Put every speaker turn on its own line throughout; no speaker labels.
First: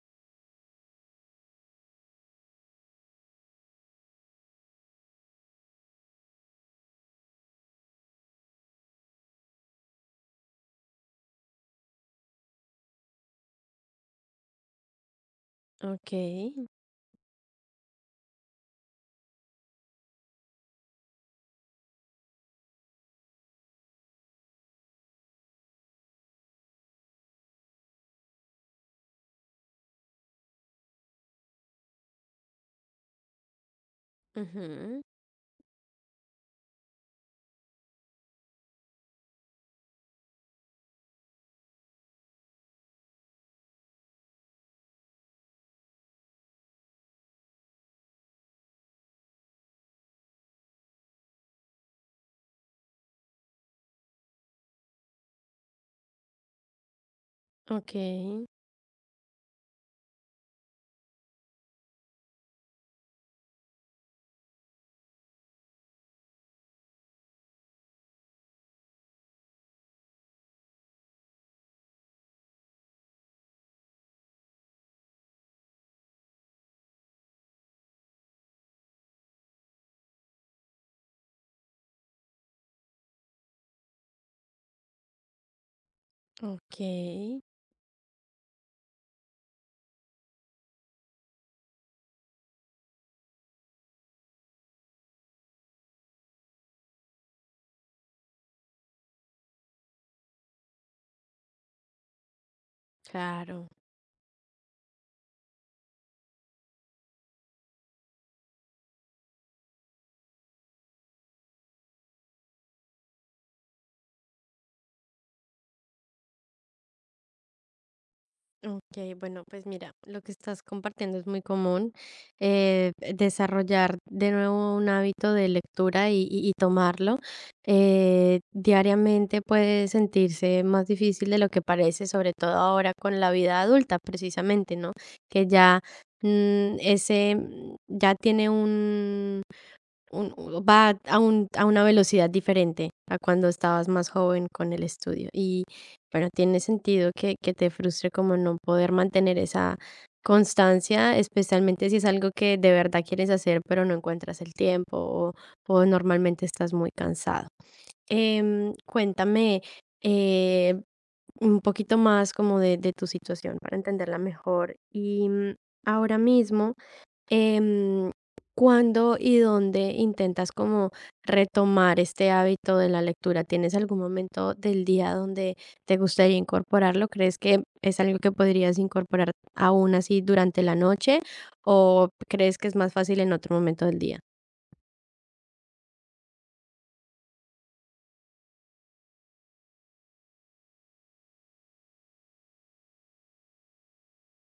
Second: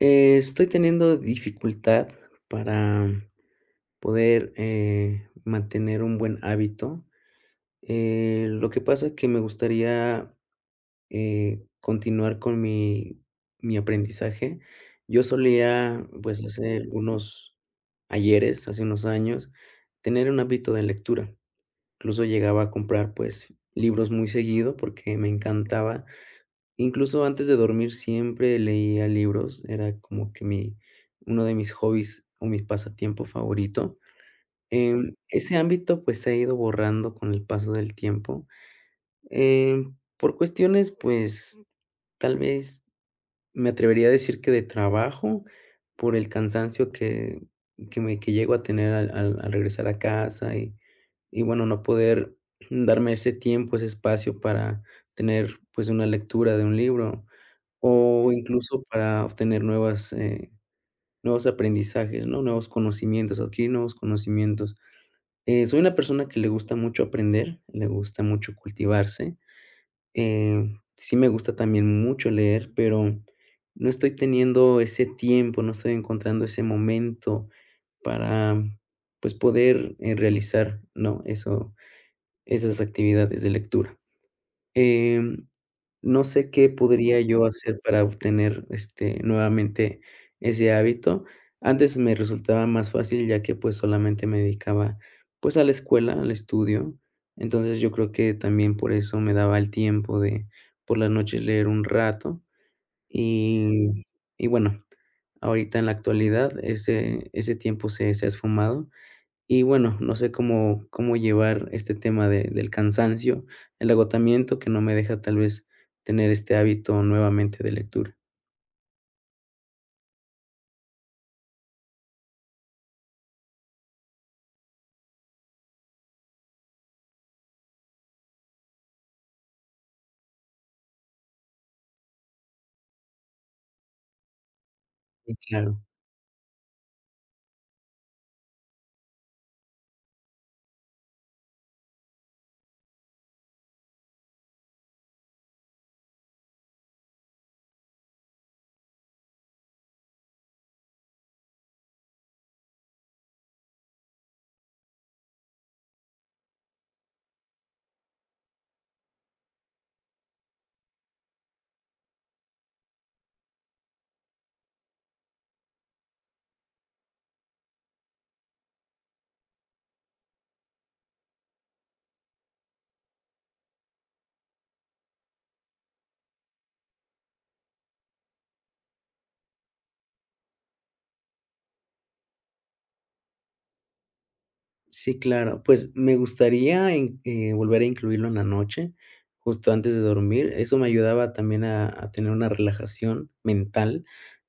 Estoy teniendo dificultad para poder, mantener un buen hábito. Lo que pasa es que me gustaría, continuar con mi aprendizaje. Yo solía, pues,
Okey,
hace unos ayeres, hace unos años, tener un hábito de lectura. Incluso llegaba a comprar, pues, libros muy seguido porque me encantaba. Incluso antes de dormir siempre leía libros, era como que mi uno de mis hobbies o mi pasatiempo favorito.
ujú,
Ese ámbito, pues, se ha ido borrando con el paso del tiempo, por cuestiones, pues, tal vez me atrevería a decir que de trabajo, por el cansancio que llego a tener al regresar a casa y bueno, no poder darme ese tiempo, ese espacio para tener, pues, una lectura de un libro. O
okey,
incluso para obtener nuevas, nuevos aprendizajes, ¿no? Nuevos conocimientos, adquirir nuevos conocimientos. Soy una persona que le gusta mucho aprender, le gusta mucho cultivarse. Sí me gusta también mucho leer, pero no estoy teniendo ese tiempo, no estoy encontrando ese momento para, pues, poder, realizar, ¿no? Eso esas actividades de lectura. Em no sé qué podría
okey,
yo hacer para obtener, este, nuevamente ese hábito. Antes me resultaba más fácil, ya que, pues, solamente me dedicaba, pues, a la escuela, al estudio. Entonces, yo creo que también por eso me daba el tiempo de, por las noches, leer un rato.
claro,
Y y bueno, ahorita en la actualidad ese tiempo se ha esfumado y bueno, no sé cómo llevar este tema de del cansancio, el agotamiento que no me deja tal vez tener este hábito nuevamente de lectura.
okey. Bueno, pues mira, lo que estás compartiendo es muy común, desarrollar de nuevo un hábito de lectura y tomarlo, diariamente puede sentirse más difícil de lo que parece, sobre todo ahora con la vida adulta, precisamente, ¿no?
Sí,
Que
claro.
ya, mm, ese, mm, ya tiene un u va a un a una velocidad diferente a cuando estabas más joven con el estudio. Y bueno, tiene sentido que te frustre como no poder mantener esa constancia, especialmente si es algo que de verdad quieres hacer, pero no encuentras el tiempo o normalmente estás muy cansado. Cuéntame, eh, un poquito más como de tu situación para entenderla mejor. Y, ahora mismo Em, ¿cuándo y dónde intentas como retomar este hábito de la lectura? ¿Tienes algún momento del día donde te gustaría incorporarlo? ¿Crees que es algo que podrías incorporar aún así durante la noche o crees que es más fácil en otro momento del día?
Sí, claro. Pues me gustaría in volver a incluirlo en la noche, justo antes de dormir. Eso me ayudaba también a tener una relajación mental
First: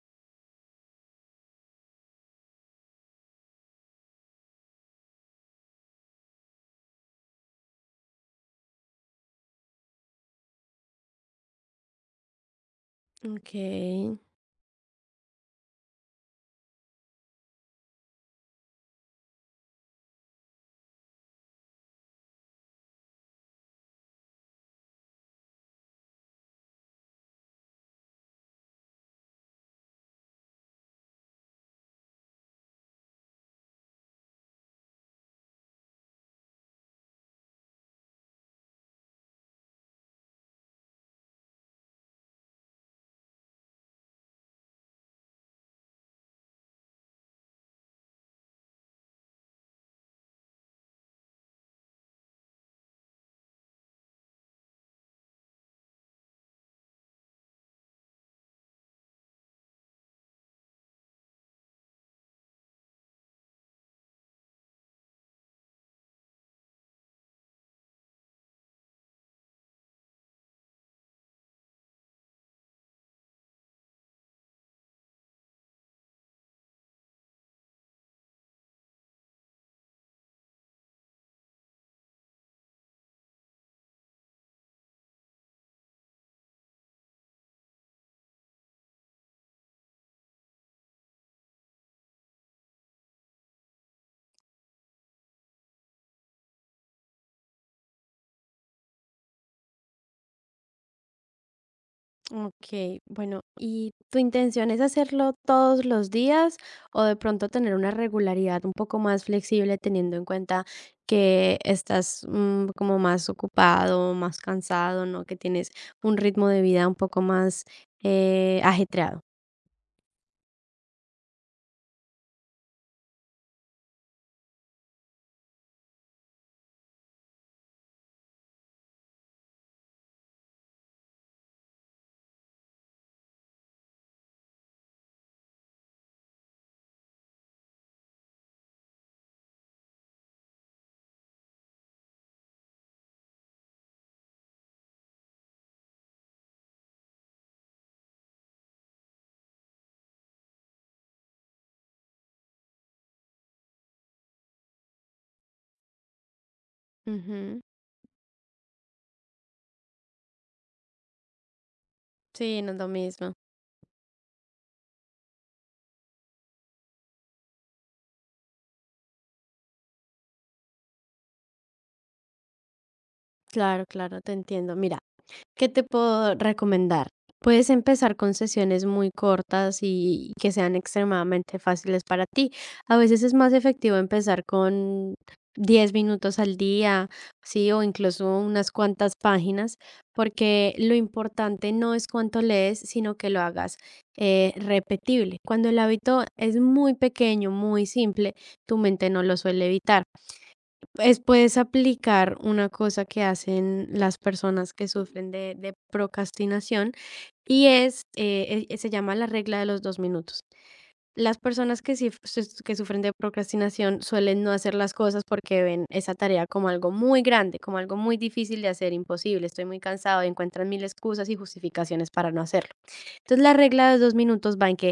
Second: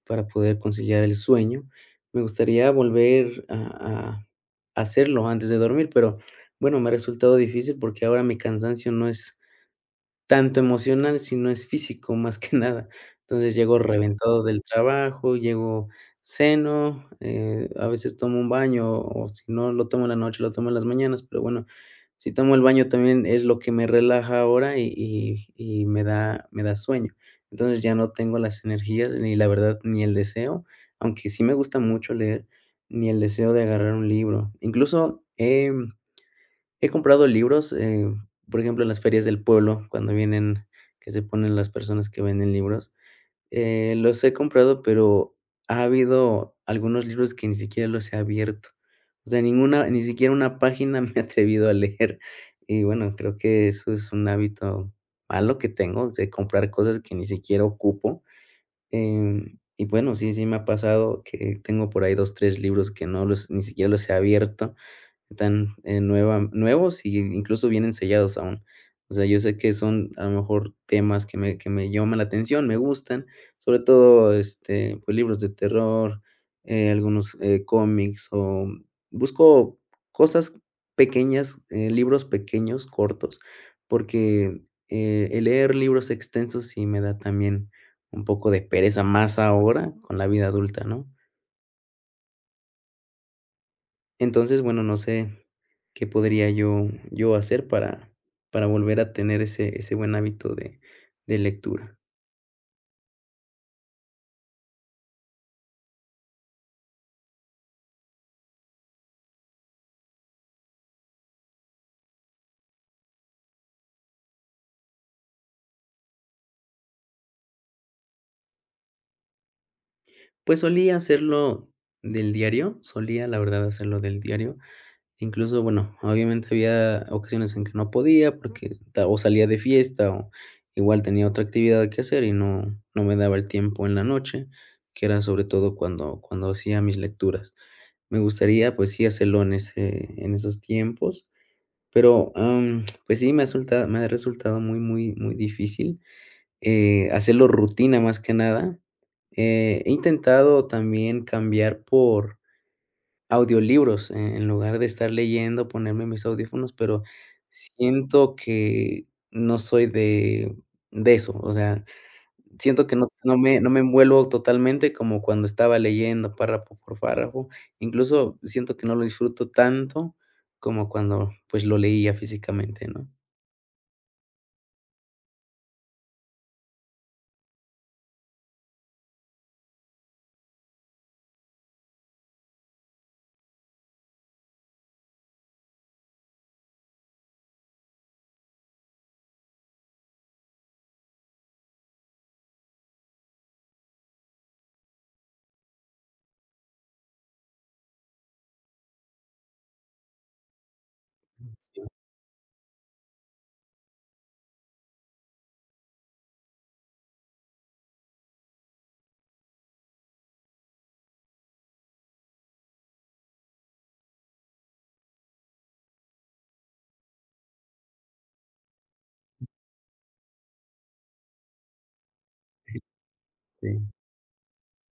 para poder conciliar el sueño. Me gustaría volver a hacerlo antes de dormir, pero bueno, me ha resultado difícil porque ahora mi cansancio no es tanto emocional, si no es físico, más que nada. Entonces,
Ok.
llego reventado del trabajo, llego, ceno, a veces tomo un baño, o si no lo tomo en la noche, lo tomo en las mañanas, pero bueno, si tomo el baño también es lo que me relaja ahora y me da sueño. Entonces, ya no tengo las energías, ni la verdad, ni el deseo, aunque sí me gusta mucho leer, ni el deseo de agarrar un libro. Incluso, he comprado libros, por ejemplo, en las ferias del pueblo, cuando vienen, que se ponen las personas que venden libros, los he comprado, pero ha habido algunos libros que ni siquiera los he abierto. O sea, ninguna ni siquiera una página me he atrevido a leer. Y bueno, creo que eso es un hábito malo que tengo, de comprar cosas que ni siquiera ocupo. Y bueno, sí, sí me ha pasado que tengo por ahí 2 3 libros que no los ni siquiera los he abierto. Están, nueva nuevos y incluso vienen sellados aún. O sea, yo sé que son, a lo mejor, temas que me llaman la atención, me gustan, sobre todo, este, pues, libros de terror, algunos, cómics, o busco cosas pequeñas, libros pequeños, cortos, porque, el leer libros extensos sí me da también un poco de pereza, más ahora con la vida adulta, ¿no? Entonces, bueno, no sé qué podría yo hacer para volver a tener ese buen hábito de lectura.
Ok, bueno, ¿y tu intención es hacerlo todos los días o de pronto tener una regularidad un poco más flexible teniendo en cuenta que estás como más ocupado, más cansado, ¿no? Que tienes un ritmo de vida un poco más ajetreado.
Pues, solía hacerlo del diario, solía, la verdad, hacerlo del diario. Incluso, bueno, obviamente había ocasiones en que no podía porque ta o salía de fiesta o igual tenía otra actividad que hacer y no me daba el tiempo en la noche, que era sobre todo cuando hacía mis lecturas. Me gustaría, pues sí, hacerlo en ese en esos tiempos. Pero, pues sí, me ha resultado muy, muy, muy difícil, hacerlo rutina más que nada. He intentado también cambiar por audiolibros, en lugar de estar leyendo, ponerme mis audífonos, pero
Ujú.
siento que no soy de eso, o sea,
Sí, no es
siento
lo
que no
mismo.
no me no me envuelvo totalmente como cuando estaba leyendo párrafo por párrafo, incluso siento que no lo disfruto tanto como cuando, pues, lo leía físicamente, ¿no?
Claro, claro, te entiendo. Mira, ¿qué te puedo recomendar? Puedes empezar con sesiones muy cortas y que sean extremadamente fáciles para ti. A veces es más efectivo empezar con 10 minutos al día, sí, o incluso unas cuantas páginas, porque lo importante no es cuánto lees, sino que lo hagas repetible. Cuando el hábito es muy pequeño, muy simple, tu mente no lo suele evitar. Es, puedes
Sí,
aplicar una cosa que hacen las personas que sufren de procrastinación y es, se llama la regla de los 2 minutos. Las personas que sí sus que sufren de procrastinación suelen no hacer las cosas porque ven esa tarea como algo muy grande, como algo muy difícil de hacer, imposible, estoy muy cansado, y encuentran 1000 excusas y justificaciones para no hacerlo. Entonces, la regla de 2 minutos va en que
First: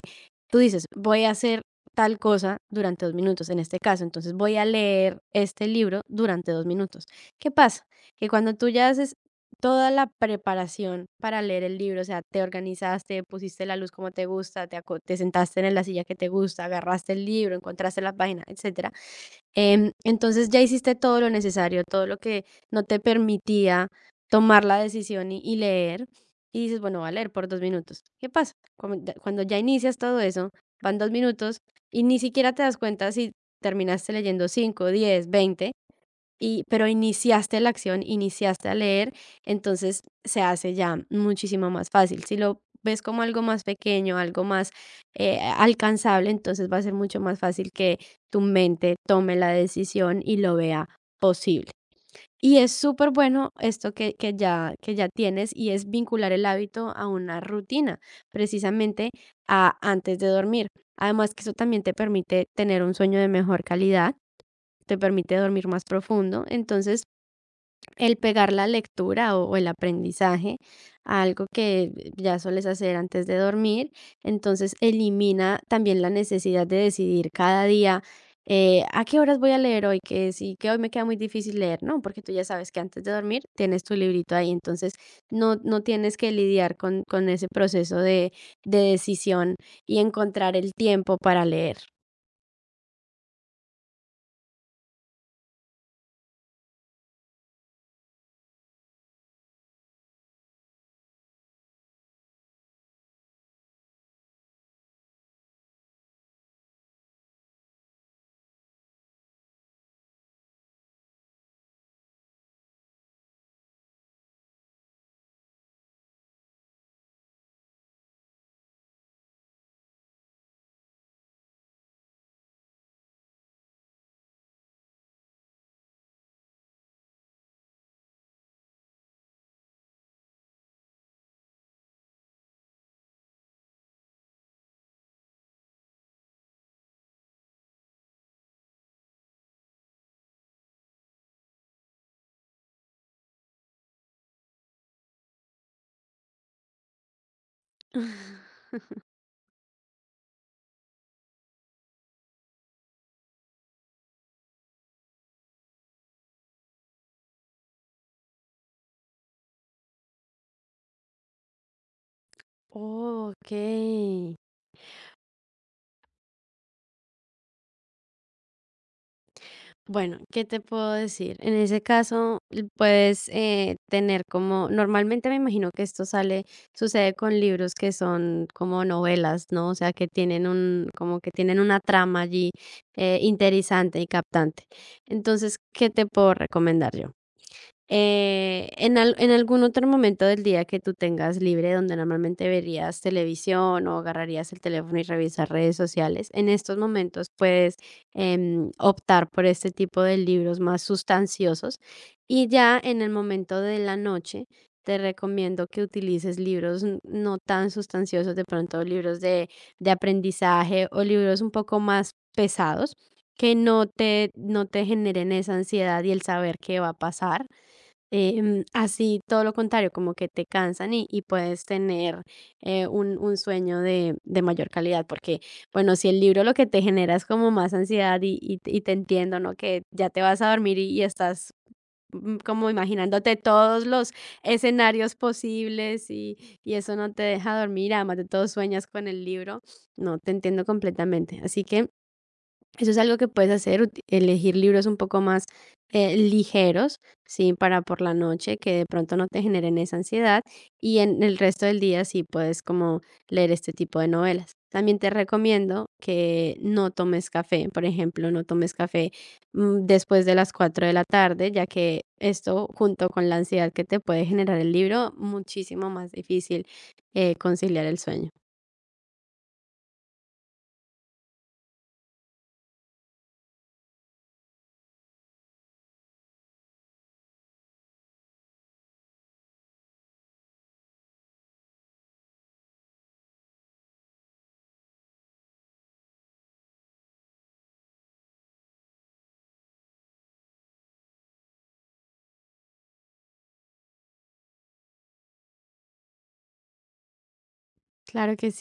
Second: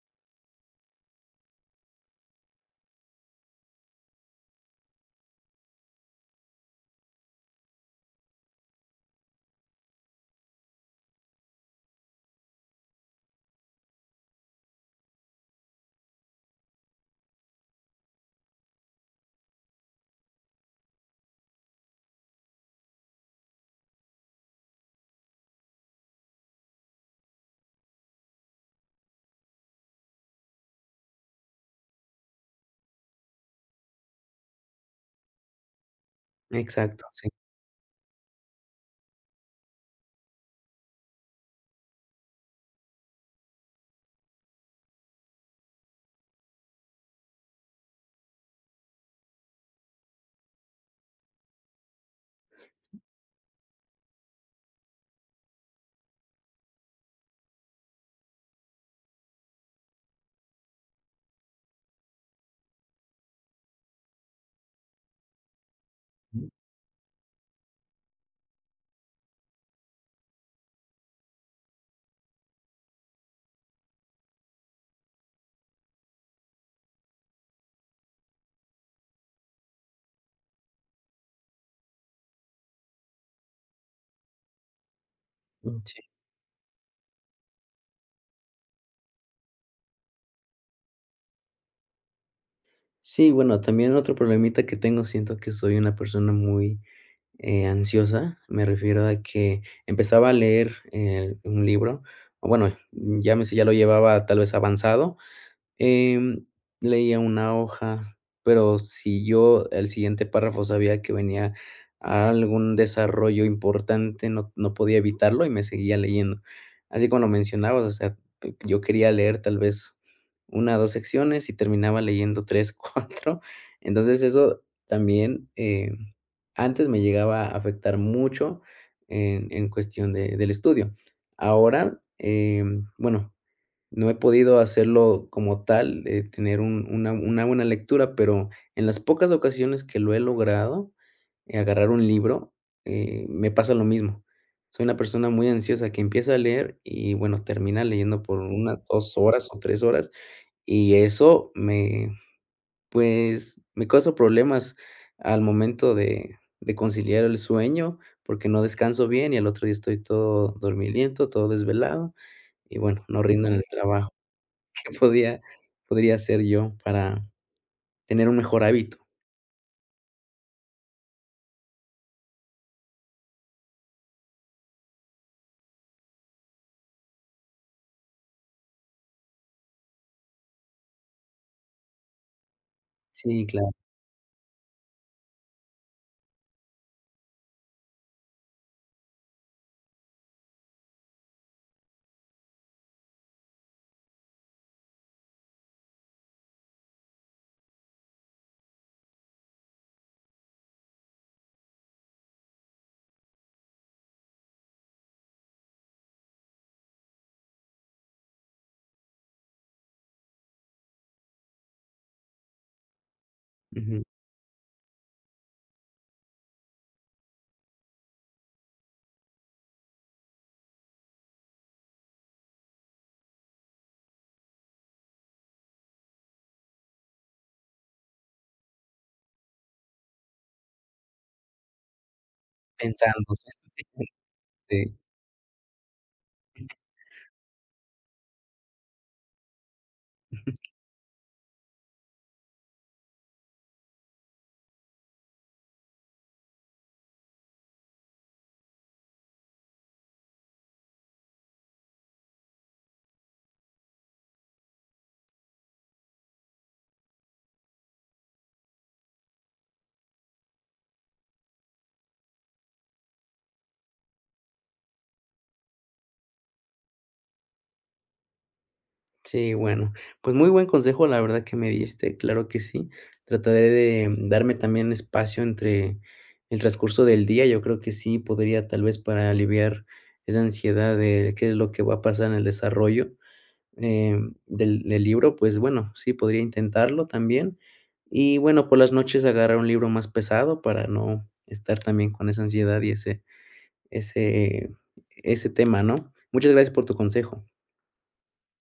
tú dices: "Voy a hacer tal cosa durante 2 minutos", en este caso, entonces, voy a leer este libro durante 2 minutos. ¿Qué pasa? Que cuando tú ya haces toda la preparación para leer el libro, o sea, te organizaste, pusiste la luz como te gusta, te sentaste en la silla que te gusta, agarraste el libro, encontraste la página, etcétera. Entonces ya hiciste todo lo necesario, todo lo que no te permitía tomar la decisión y leer. Y dices, bueno, voy a leer por 2 minutos. ¿Qué pasa? Cuando ya inicias todo eso, van 2 minutos y ni siquiera te das cuenta si terminaste leyendo cinco, diez, veinte,
sí,
y, pero
exacto, sí,
iniciaste la acción, iniciaste a leer, entonces se hace ya muchísimo más fácil. Si lo ves como algo más pequeño, algo más alcanzable, entonces va a ser mucho más fácil que tu mente tome la decisión y lo vea posible. Y es súper bueno esto que ya tienes, y es vincular el hábito a una rutina, precisamente a antes de dormir. Además que eso también te permite tener un sueño de mejor calidad, te permite dormir más profundo. Entonces, el pegar la lectura o el aprendizaje a algo que ya sueles hacer antes de dormir, entonces elimina también la necesidad de decidir cada día a qué horas voy a leer hoy, que sí, que hoy me queda muy difícil leer, ¿no? Porque tú ya sabes que antes de dormir tienes tu librito ahí, entonces no,
mm,
no
sí.
tienes que lidiar con ese proceso de decisión y encontrar el tiempo para leer.
Sí, bueno, también otro problemita que tengo, siento que soy una persona muy, ansiosa, me refiero a que empezaba a leer, un libro, o bueno, llámese, ya lo llevaba tal vez avanzado. Em, leía una hoja, pero si yo el siguiente párrafo sabía que venía algún desarrollo importante, no podía evitarlo y me seguía leyendo. Así como lo mencionabas, o sea, yo quería leer tal vez una o dos secciones y terminaba leyendo tres, cuatro. Entonces eso también antes me llegaba a afectar mucho en cuestión del estudio. Ahora, bueno, no he podido hacerlo como tal, de tener un una buena lectura, pero en las pocas ocasiones que lo he logrado, agarrar un libro, me pasa lo mismo. Soy una persona muy ansiosa que empieza a leer y, bueno, termina leyendo por unas 2 horas o 3 horas, y eso me, pues, me causa problemas al momento de conciliar el sueño, porque no descanso bien y al otro día estoy todo dormiliento, todo desvelado y, bueno, no
Oh,
rindo
ok.
en el trabajo. ¿Qué podía podría hacer yo para tener un mejor hábito?
Bueno, ¿qué te puedo decir? En ese caso, puedes tener como, normalmente me imagino que sucede con libros que son como novelas, ¿no? O sea, que tienen un, como que tienen una trama allí
Sí, claro.
interesante y captante. Entonces, ¿qué te puedo recomendar yo? En algún otro momento del día que tú tengas libre, donde normalmente verías televisión o agarrarías el teléfono y revisar redes sociales, en estos momentos puedes, optar por este tipo de libros más sustanciosos. Y ya en el momento de la noche, te recomiendo que utilices libros n no tan sustanciosos, de pronto libros de aprendizaje o libros un poco más pesados que
Ujú.
no te generen esa ansiedad y el saber qué va a pasar. Así, todo lo contrario, como que te cansan y puedes tener un sueño de mayor calidad, porque bueno, si el libro lo que te genera es como más ansiedad y te entiendo, ¿no? Que ya te vas a dormir y estás como imaginándote
Pensándose,
todos los
sí.
escenarios posibles y eso no te deja dormir, además de todo sueñas con el libro, no, te entiendo completamente. Así que... Eso es algo que puedes hacer, elegir libros un poco más ligeros, sí, para por la noche, que de pronto no te generen esa ansiedad y en el resto del día sí puedes como leer este tipo de novelas. También te recomiendo que no tomes café, por ejemplo, no tomes café después de las 4 de la tarde, ya que esto junto con la ansiedad que te puede generar el libro, muchísimo más difícil conciliar el sueño.
Sí, bueno, pues muy buen consejo, la verdad, que me diste, claro que sí. Trataré de darme también espacio entre el transcurso del día. Yo creo que sí podría, tal vez, para aliviar esa ansiedad de qué es lo que va a pasar en el desarrollo. eh, del libro, pues bueno, sí, podría intentarlo también. Y bueno, por las noches agarrar un libro más pesado para no estar también con esa ansiedad y ese ese tema, ¿no? Muchas gracias por tu consejo.
Claro que